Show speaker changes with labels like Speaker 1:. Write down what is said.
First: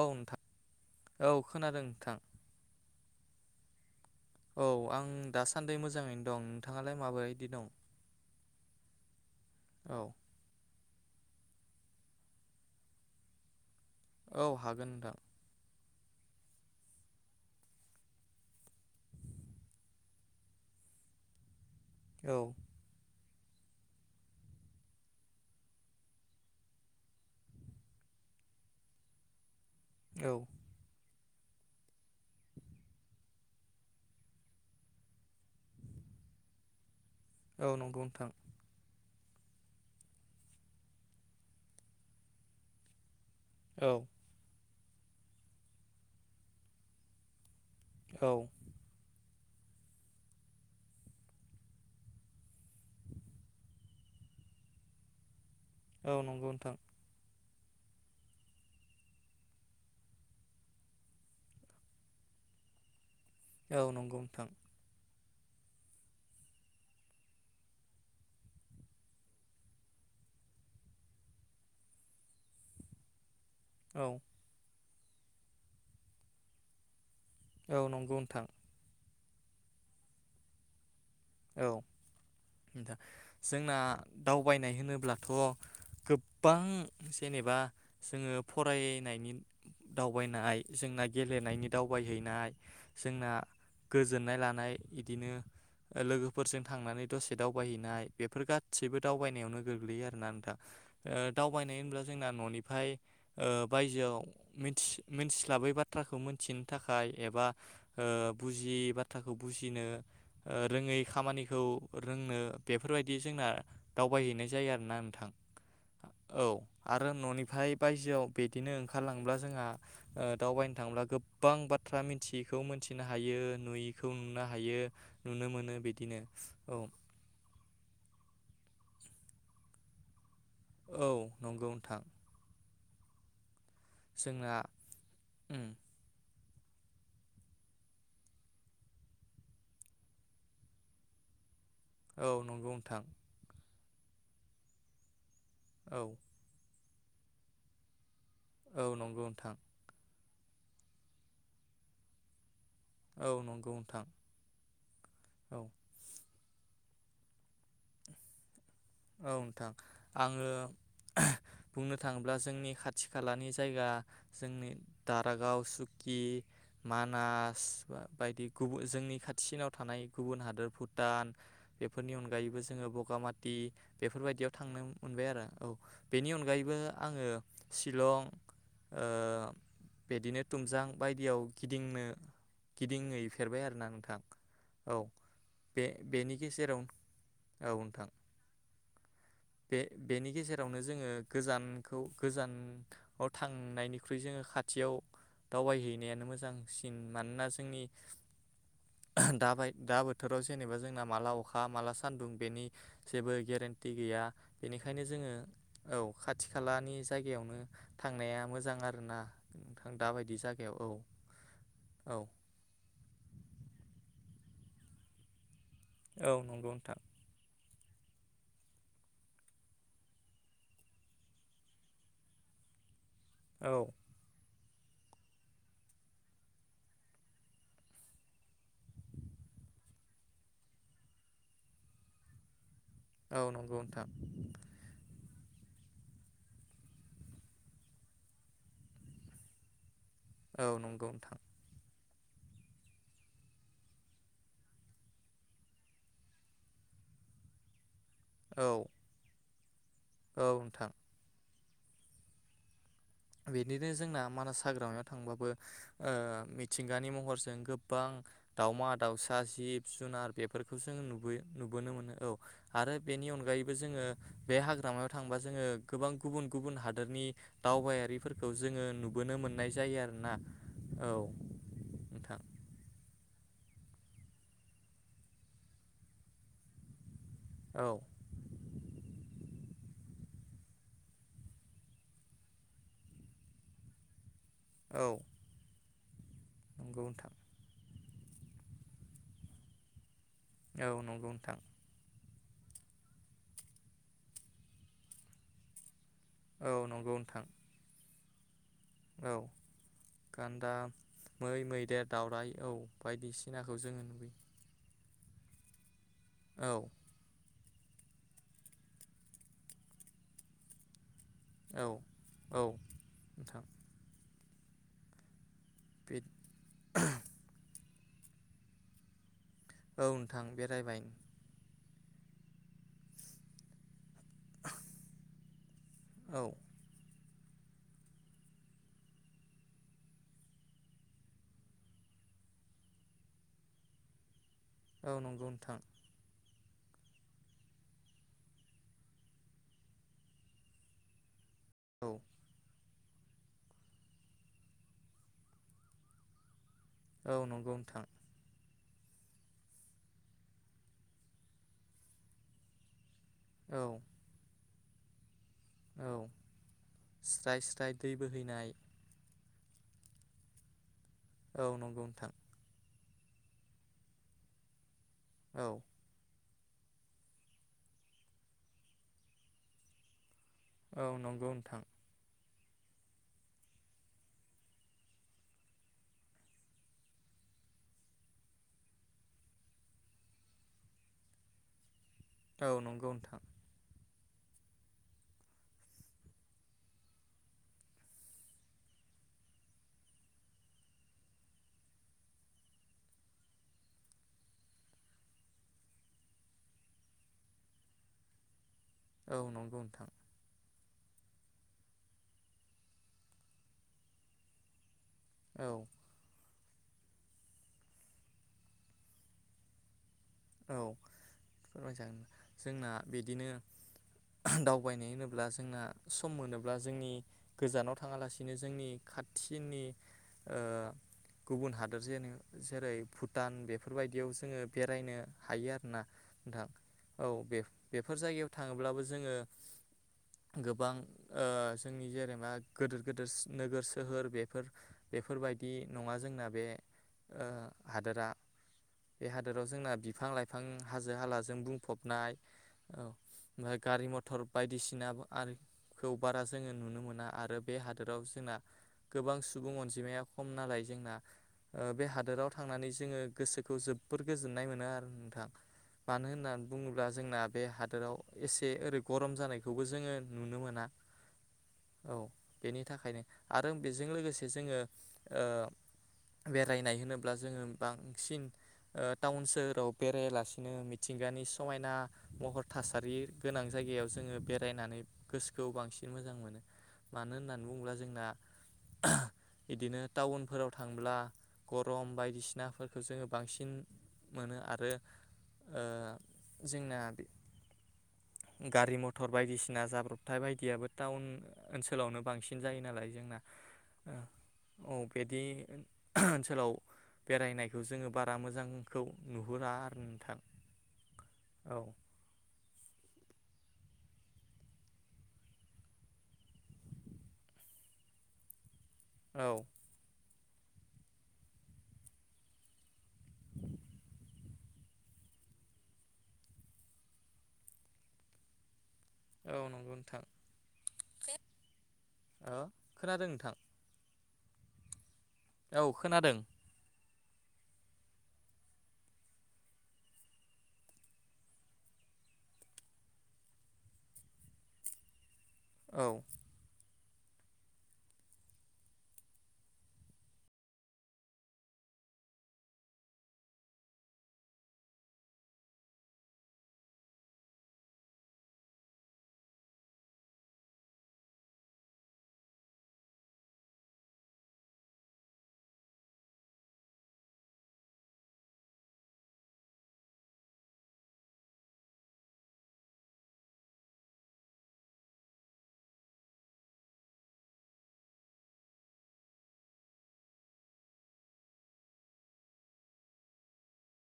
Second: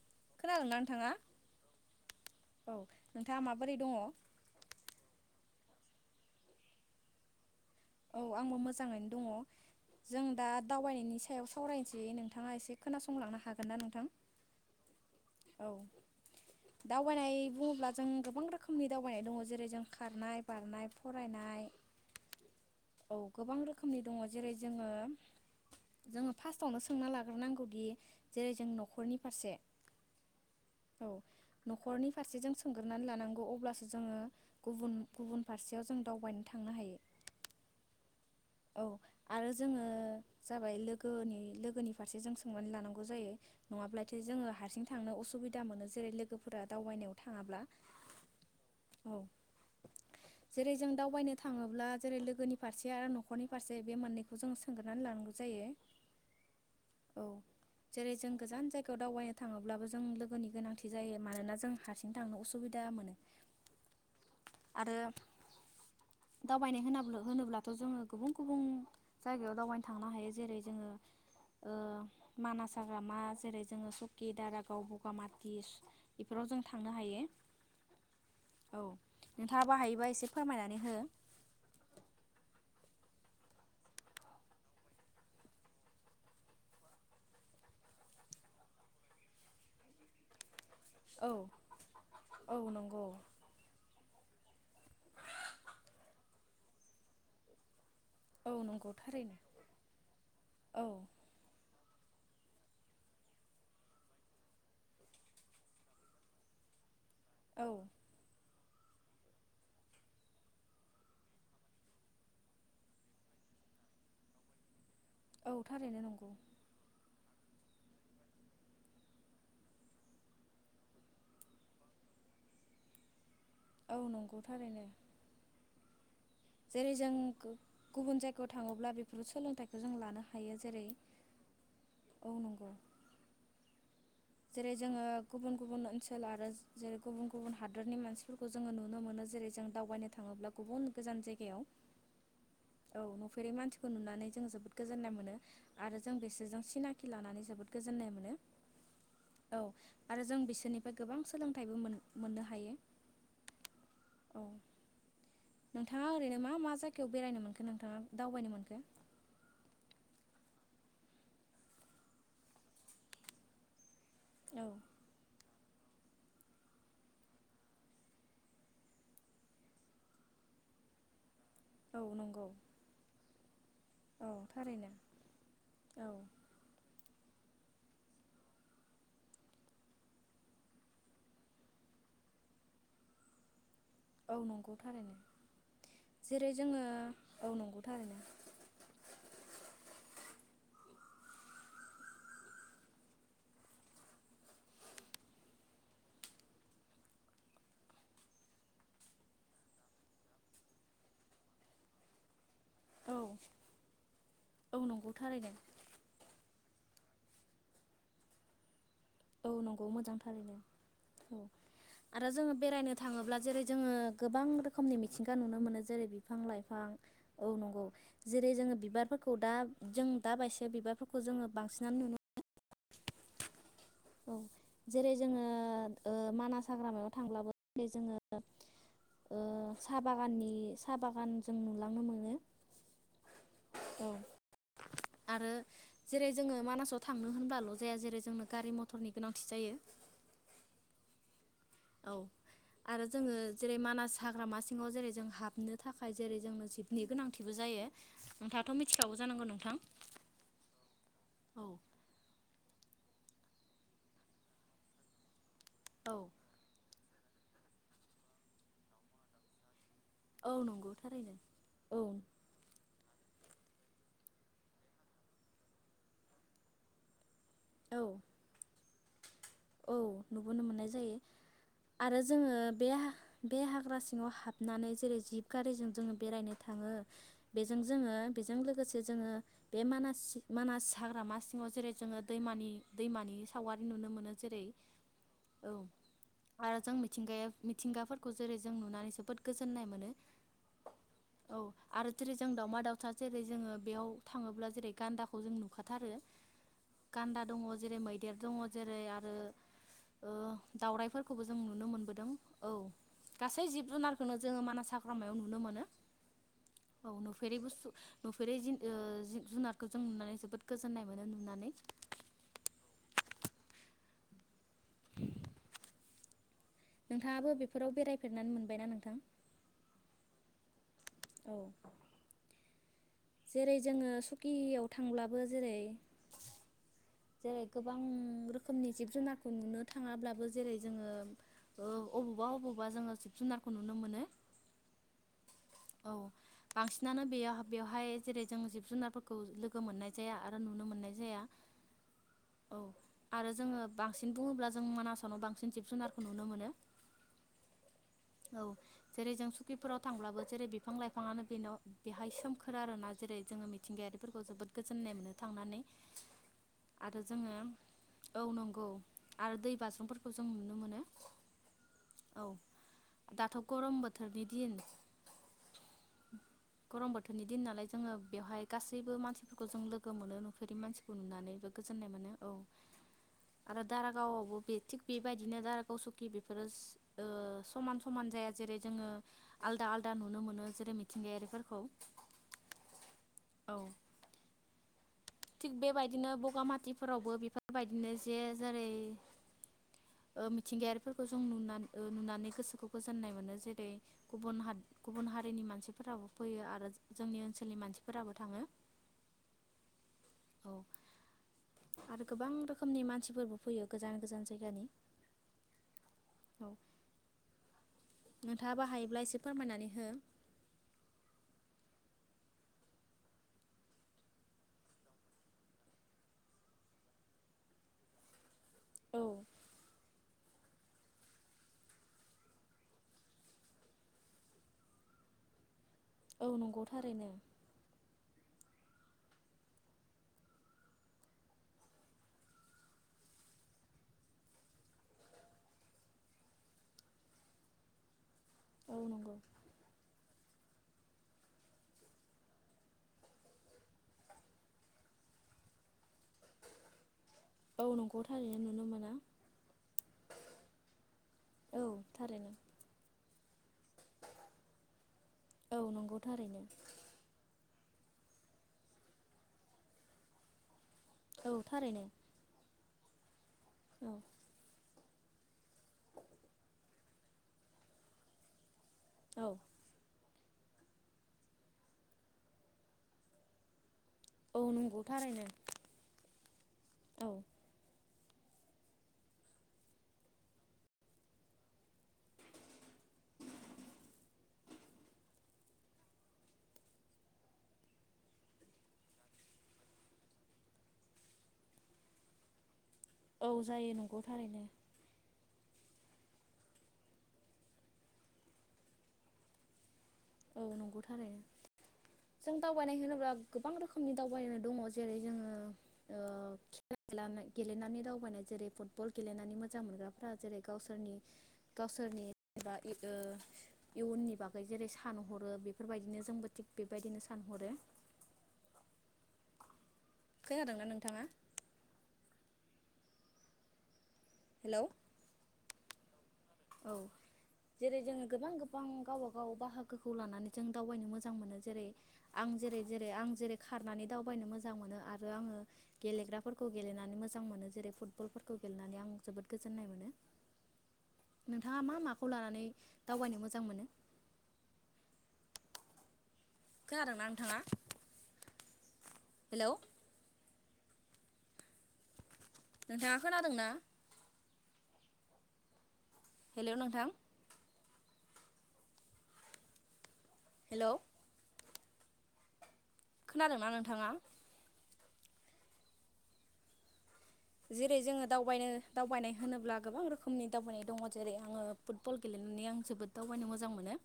Speaker 1: औ नोंथां
Speaker 2: खोनादोंना नोंथाङा
Speaker 1: औ खोनादों नोंथां
Speaker 2: औ नोंथाङा माबोरै दङ?
Speaker 1: औ आं दासान्दि मोजाङैनो दं नोंथाङालाय माबोरायदि दं
Speaker 2: औ आंबो मोजाङैनो दङ
Speaker 1: औ
Speaker 2: जों दा दावबायनाय नि सायाव सावरायनोसै नोंथाङा एसे खोनासंलांनो हागोनना नोंथां
Speaker 1: औ हागोन नोंथां
Speaker 2: औ दावबायनाय बुङोब्ला जों गोबां रोखोमनि दावबायनाय दङ जेरै जों खारनाय, बारनाय, फरायनाय
Speaker 1: औ
Speaker 2: औ गोबां रोखोमनि दङ जेरै जोङो जोङो फार्स्टआवनो सोंना लाग्रोनांगौदि जे जों नखरनि फारसे
Speaker 1: औ
Speaker 2: औ नखरनि फारसे जों सोंग्रोनानै लानांगौ अब्लासो जोङो गुबुन गुबुन फारसेयाव जों दावबायनो थांनो हायो
Speaker 1: औ नंगौ नोंथां
Speaker 2: औ आरो जोङो जाबाय लोगोनि लोगोनि फारसे जों सोंनानै लानांगौ जायो
Speaker 1: औ
Speaker 2: नङाब्लाथ जोङो हारसिं थांनो असुबिदा मोनो जेरै लोगोफोरा दावबायनायाव थाङोब्ला
Speaker 1: औ
Speaker 2: जेरै जों दावबायनो थाङोब्ला जेरै लोगोनि फारसे आरो न खरनि फारसे बे मोननैखौ जों सोंग्रोनानै लानांगौ जायो
Speaker 1: औ नंगौ नोंथां
Speaker 2: औ जेरै जों गोजान जायगायाव दावबायनो थाङोब्लाबो जों लोगोनि गोनांथि जायो मानोना जों हारसिं थांनो उसुबिदा मोनो।
Speaker 1: औ नंगौ नोंथां
Speaker 2: आरो दावबायनाय होनना होनोब्लाथ जोंङो गुबुन गुबुन जायगायाव दावबायनो थांनो हायो जेरै जोंङो ओ मानास हाग्रामा जेरै जोंङो
Speaker 1: औ
Speaker 2: सुकि, दारागाव बगामाटि बेफोराव जों थांनो हायो।
Speaker 1: औ नंगौ नोंथां
Speaker 2: नोंथाङाबो हायोबा एसे फोरमायनानै हो
Speaker 1: औ नोंथां जोंना दावबायनाय होनोब्लाथ गोबां जेनेबा जोंङो फरायनायनि दावबायनाय जोंना
Speaker 2: औ
Speaker 1: गेलेनायनि दावबायहैनाय
Speaker 2: औ नंगौ
Speaker 1: जोंना गोजोननाय लानाय इदिनो लोगोफोरजों थांनानै दसे दावबायहैनाय बेफोर
Speaker 2: औ नंगौ
Speaker 1: गासिबो
Speaker 2: थारैनो
Speaker 1: दावबायनायावनो गोग्लैयो आरोना नोंथा
Speaker 2: औ
Speaker 1: ओ दावबायनाय होनब्ला जोंना न'निफाय ओ बायजोआव मिथि मिथिस्लाबै बाथ्राखौ मोनथिनो था खाय एबा
Speaker 2: औ
Speaker 1: ओ बु जियि बाथ्राखौ बुजिनो ओ रोङै खामानिखौ रोंनो बेफोरबायदि जोंना दावबायहैनाय जायो आरोना
Speaker 2: औ थारैनो नोंगौ
Speaker 1: रो ननिफाय बायजोआव बेदिनो ओंखारलांब्ला जोंहा ओ दावबायनो थाङोब्ला गोबां बाथ्रा मिथियैखौ मोनथिनो हायो
Speaker 2: औ
Speaker 1: नुयिखौ
Speaker 2: नंगौ
Speaker 1: नुनो हायो
Speaker 2: थारैनो
Speaker 1: मोनो बिदिनो औ
Speaker 2: जेरै जों गुबुन जायगायाव थाङोब्ला बेफोर सोलोंथखौ जों लानो हायो जेरै
Speaker 1: औ नंगौ नोंथां
Speaker 2: औ नंगौ
Speaker 1: जोंना
Speaker 2: जेरै जोङो गुबुन
Speaker 1: उम
Speaker 2: गुबुन ओनसोल आरो जेरै गुबुन गुबुन हादरनि मानसिफोरखौ जोङो नुनो मोनो जेरै जों दावबायनो थाङोब्ला गुबुन गोजान जायगायाव
Speaker 1: औ नंगौ नोंथां
Speaker 2: खौ नुनानै जोंङो जोबोद गोजोन्नाय मोनो आरो
Speaker 1: औ
Speaker 2: जों बिसोरजों सिनाखि खि लानानै जोबोद गोजोननाय मोनो
Speaker 1: औ नंगौ नोंथां
Speaker 2: औ आरो जों बिसोरनिफ्राय गोबां सोलोंथाइबो मोननो हायो
Speaker 1: औ नंगौ नोंथां
Speaker 2: औ
Speaker 1: औ
Speaker 2: नोंथाङा ओरैनो मा मा जाय गायाव बेरायनो मोनखो नोंथाङा दावबायनो मोनखो
Speaker 1: औ नोंथां आङो बुंनो थाङोब्ला जोंनि खाथि खालानि जायगा
Speaker 2: औ
Speaker 1: जोंनि दारागाव सुकि मानास बायदि गुबुन जोंनि खाथिसिनाव थानाय गुबुन हादोर भुटान
Speaker 2: औ
Speaker 1: बेफोरनि
Speaker 2: नंगौ
Speaker 1: अनगायैबो जोङो बगामा [unintelligible]
Speaker 2: औ
Speaker 1: बेफोरबायदियाव थांनो
Speaker 2: थारैनो
Speaker 1: मोनबाय आरो औ बेनि अनगायैबो आङो शिलं ओ बिदिनो थुमजां बायदियाव गिदिंनो गिदिं फेरबाय आरो
Speaker 2: औ नंगौ थारैनो
Speaker 1: बे बेनि
Speaker 2: जेरै
Speaker 1: गेजेराव
Speaker 2: जोङो औ
Speaker 1: औ
Speaker 2: नंगौ
Speaker 1: नोंथां
Speaker 2: थारैनो
Speaker 1: बे बेनि गेजेरावनो जोङो गोजानखौ गोजानाव थांनायनिख्रुइ जोङो खाथियाव दावबायहैनायानो मोजांसिन मानोना जोंनि दाबाय दा बोथोराव जेनेबा जोंना माला अखा माला सान्दुं बेनि
Speaker 2: औ
Speaker 1: जेबो गेरेन्टि गैया
Speaker 2: औ
Speaker 1: बेनिखायनो
Speaker 2: नंगौ
Speaker 1: जोङो
Speaker 2: थारैनो
Speaker 1: औ खाथि खाला मानि जायगायावनो थांनाया मोजां आ
Speaker 2: औ नंगौ मोजांथारैनो औ
Speaker 1: औ
Speaker 2: आरो जोंङो बेरायनो थाङोब्ला जेरै जोंङो गोबां रोखोमनि मिथिंगा नुनो मोनो। जेरै
Speaker 1: औ
Speaker 2: बिफां
Speaker 1: नंगौ
Speaker 2: लाइफां
Speaker 1: नोंथां
Speaker 2: औ नंगौ जेरै जोंङो बिबारफोरखौ दा जों दा बायस बिबारफोरखौ जोंङो बांसिनानो नुनो मोनो
Speaker 1: औ
Speaker 2: औ जेरै जोंङो मानास हाग्रामायाव थांब्लाबो जोंङो साहा बागाननि साहा बागान जों नुलांनो मोनो
Speaker 1: औ नंगौ
Speaker 2: औ
Speaker 1: नोंथां।
Speaker 2: आरो जेरै जोंङो मानासाव थांनो होनबाल' जाया जेरै जोंनो गारि म टरनि गोनांथि जायो।
Speaker 1: औ नंगौ नोंथां।
Speaker 2: औ आरो जोंङो जेरै मानास हाग्रामा सिङाव जेरै जों हाबनो थाखाय जेरै जोंनो जिबनि गोनांथिबो जायो।
Speaker 1: औ
Speaker 2: नोंथाङाथ' मिथिखागौ जानांगौ नों नोंथां
Speaker 1: औ नोंथां
Speaker 2: औ
Speaker 1: बिदिनो जोंना मानास हाग्रामायाव थांबाबो ओ मिथिं गानि महरजों गोबां दाउमा दाउसा जिब जुनार
Speaker 2: औ
Speaker 1: बेफोरखौ
Speaker 2: नंगौ
Speaker 1: जों
Speaker 2: थारैनो
Speaker 1: नबुय-नुबोनो मोनो औ आरो बेनि अनगायैबो जोंङो बे हाग्रामायाव थांबा जोंङो गोबां गुबुन-गुबुन हादोरनि दावबाया रि
Speaker 2: औ
Speaker 1: जोंङो नु
Speaker 2: औ नुबोनो मोननाय जायो आरो
Speaker 1: नोंथां
Speaker 2: जोंङो बे बे हाग्रा सिङाव हाबनानै जेरै जिब गारिजों जोंङो बेरायनो थाङो बेजों
Speaker 1: औ
Speaker 2: जोंङो बेजों लोगोसे जोंङो बे मानास-मानास हाग्रामा सिङाव जेरै जोंङो दैमान- दैमानि सावगारि नुनो मोनो जेरै
Speaker 1: औ
Speaker 2: औ आरो जों
Speaker 1: नंगौ नोंथां
Speaker 2: मिथिंगाया-मिथिंगाफोर खौ जेरै जों नुनानै जोबोद गोजोननाय मोनो।
Speaker 1: औ नंगौ नोंथां
Speaker 2: औ आरो जेरै जों दाउमा दाउसा जेरै जोंङो बेयाव थाङोब्ला जेरै गान्दाखौ जों नुखाथारो।
Speaker 1: औ नंगौ
Speaker 2: गान्दा
Speaker 1: नोंथां
Speaker 2: दंङ जेरै मै देर दंङ जेरै आरो
Speaker 1: औ गान्दा
Speaker 2: दाउराइफोरखौबो जों
Speaker 1: मै
Speaker 2: नुनो
Speaker 1: मैदेर
Speaker 2: मोनबोदों
Speaker 1: दावराइ
Speaker 2: औ गासै
Speaker 1: बायदिसिनाखौ
Speaker 2: जिब
Speaker 1: जोङो नुबोयो
Speaker 2: जुनारखौनो जोंङो मानास हा ग्रामायाव नुनो मोनो। औ नुफेरै ब नुफेरै जिब जुनारखौ जों नुनानै जोबोद गोजोननाय मोनो नुनानै।
Speaker 1: औ औ नोंथां
Speaker 2: [inaudible]
Speaker 1: बे
Speaker 2: नोंथाङाबो बेफोराव बेरायफेरनानै मोनबायना नोंथां?
Speaker 1: औ नोंथां बेरायबाय
Speaker 2: जेरै जोङो सकियाव थांब्लाबो जेरै
Speaker 1: औ
Speaker 2: जेरै गोबां रोखोमनि जिब जुनारखौ नुनो थाङाब्लाबो जेरै जोङो ओ अबावबा अबावबा जोङो जिब जुनारखौ नुनो मोनो।
Speaker 1: औ नंगौ नोंथां
Speaker 2: औ बांसिनानो बेया बेवहाय जेरै जों जिब जुनारफोरखौ लोगो मोननाय जाया आरो नुनो मोननाय जाया।
Speaker 1: औ
Speaker 2: औ आरो जोङो बांसिन बुङोब्ला जों मानासावनो बांसिन जिब जुनारखौ नुनो मोनो।
Speaker 1: औ नंगौ नोंथां
Speaker 2: औ जेरै जों सुकिफोराव थांब्लाबो जेरै बिफां लाइफाङानो बेल बेहाय सोमखोर आरोना। जेरै जोङो
Speaker 1: औ
Speaker 2: मिथिंगायारिफोरखौ जोबोद गोजोन्नाय मोनो। थांनानै
Speaker 1: औ
Speaker 2: आरो जोङो
Speaker 1: स्राय स्राय दै
Speaker 2: औ
Speaker 1: बोहैनाय
Speaker 2: नंगौ। आरो दै बाज्रुमफोरखौ जों नुनो मोनो।
Speaker 1: औ नंगौ नोंथां
Speaker 2: औ दाथ' गरम बोथोरनि दिन
Speaker 1: औ
Speaker 2: गरम बोथोरनि दिन नालाय जोङो बेवहाय गासैबो मानसिफोरखौ जों लोगो मोनो नु बेफोरनि
Speaker 1: औ
Speaker 2: मानसिखौ
Speaker 1: नंगौ
Speaker 2: नुनानैबो
Speaker 1: नोंथां
Speaker 2: गोजोननाय मोनो औ आरो दारागावावबो बे थिग बेबायदिनो दारागाव सकि बेफोरो ओ समान समान जाया जेरै जोङो आलदा आलदा नुनो मोनो जेरै मिथिंगायारिफोरखौ
Speaker 1: औ नंगौ नोंथां।
Speaker 2: औ थिग बेबायदिनो बगामातिफोरावबो बेफोरबायदिनो जे जेरै ओ मिथिंगायारिफोरखौ जों नुना ओ नुनानै गोसोखौ गोजोननाय मोनो जेरै गुबुन हा गुबुन हारिनि मानसिफोराबो फैयो आरो जोंनि ओनसोलनि मानसिफोराबो थाङो।
Speaker 1: औ नंगौ नोंथां।
Speaker 2: औ आरो गोबां रोखोमनि मानसिफोरबो फैयो गोजान गोजान जायगानि।
Speaker 1: औ
Speaker 2: औ नोंथाङाबो हायोब्ला एसे फोरमायनानै हो।
Speaker 1: औ फोरमायजागोन जोंना बिदिनो ओ-हो दावबायनाय होनोब्ला जोंना सम मोनोब्ला जोंनि गोजानाव थाङालासिनो जोंनि
Speaker 2: औ
Speaker 1: खाथिनि ओ गुबुन हादोरजे जेरै भुटान बेफोरबायदियाव जोङो बेरायनो हायो आरो ना।
Speaker 2: औ
Speaker 1: नोंथां
Speaker 2: नंगौ
Speaker 1: औ
Speaker 2: थारैनो
Speaker 1: बेफोर बेफोर जायगायाव। थाङोब्लाबो जोङो गोबां ओ जोंनि जेनेबा गोदोर गोदोर सो नोगोर सोहोर बेफोर बेफोरबायदि नङा जोंना बे ओ हादोरा।
Speaker 2: औ
Speaker 1: बे
Speaker 2: नंगौ
Speaker 1: हादोराव जोंना बि बिफां लाइफां हाजो हालाजों बुंफबनाय औ ओमफाय गारि मथर बायदिसिना आरो खौ बारा जोङो नुनो मोना आरो बे
Speaker 2: औ नंगौ
Speaker 1: हादोराव जोंना
Speaker 2: थारैनो नुनो मोना
Speaker 1: गोबां सुबुं अनजिमाया खम नालाय जोंना
Speaker 2: औ
Speaker 1: बे ओ हादोराव
Speaker 2: थारैनो
Speaker 1: थांनानै जोङो गोसोखौ जोबोर गोजोननाय मोनो नोंथां
Speaker 2: औ नंगौ
Speaker 1: मानो
Speaker 2: थारैनो
Speaker 1: होननानै बुङोब्ला जोंना बे हा दोराव एसे ओरै गरम जानायखौबो जोङो नुनो मोना।
Speaker 2: औ थारैनो।
Speaker 1: औ बेनि थाखायनो आरो बेजों
Speaker 2: औ
Speaker 1: लोगोसे जोङो ओ बेरायनाय होनोब्ला जोङो बांसिन ओ टाउन
Speaker 2: औ
Speaker 1: सोहोराव बेरायालासिनो मिथिंगानि समायना महर थासारि गोनां जायगायाव जोङो
Speaker 2: औ नंगौ
Speaker 1: बेरायनानै
Speaker 2: थारैनो
Speaker 1: गोसोखौ बांसिन मोजां मोनो
Speaker 2: औ
Speaker 1: मानो होननानै बुङोब्ला जोंना बिदिनो टाउनफोराव थांब्ला गरम बायदिसिनाफोरखौ जोङो बांसिन मोनो आरो। ओ जोंना गारि मथर बायदिसिना जाब्रबथाय बायदियाबो टाउन ओनसोलावनो बांसिन जायो नालाय जोंना
Speaker 2: औ जायो नंगौ थारैनो
Speaker 1: औ बिदि ओनसोलाव बेरायनायखौ जोङो बारा मोजांखौ नु हुरा आरो नों
Speaker 2: औ नंगौ थारैनो। जों दावबायनाय होनोब्ला गोबां रोखोमनि दावबायनो दङ जेरै जोङो ओ गेलेनानै दावबायनाय जेरै फुट बल
Speaker 1: औ
Speaker 2: गेलेनानै मोजां मोनग्राफ्रा जेरै गावसोरनि गावसोरनि एबा ओ इयुननि बागै जेरै सानहरो बेफोरबायदिनो जोंबो थिग बेबायदिनो सानहरो
Speaker 1: औ नंगौ नों
Speaker 2: खोनादोंना नोंथाङा?
Speaker 1: ओ खोनादों नोंथां।
Speaker 2: हेल'
Speaker 1: औ खोनादों।
Speaker 2: औ जेरै जोङो गोबां गोबां गावब गाव बाहागोखौ लानानै जों दावबायनो मोजां मोनो जेरै आं जेरै जेरै आं जेरै खारनानै दावबायनो मोजां मोनो आरो आङो
Speaker 1: औ
Speaker 2: गेलेग्राफोरखौ गेलेनानै मोजां मोनो जेरै फुटबलफोरखौ गेलेनानै आं जोबोद गोजोन्नाय मोनो। नोंथाङा मा माखौ लानानै दावबायनो मोजां मोनो? खोनादोंना नोंथाङा? हेल' नोंथाङा खोनादोंना? हेल' नोंथां? हेल' खोनादोंना नोंथाङा? जेरै जोङो दावबायनो दावबायनाय होनोब्ला गोबां रोखोमनि दावबायनाय दङ जेरै आङो फुटबल गेलेनानै आं जोबोद दावबायनो मोजां मोनो।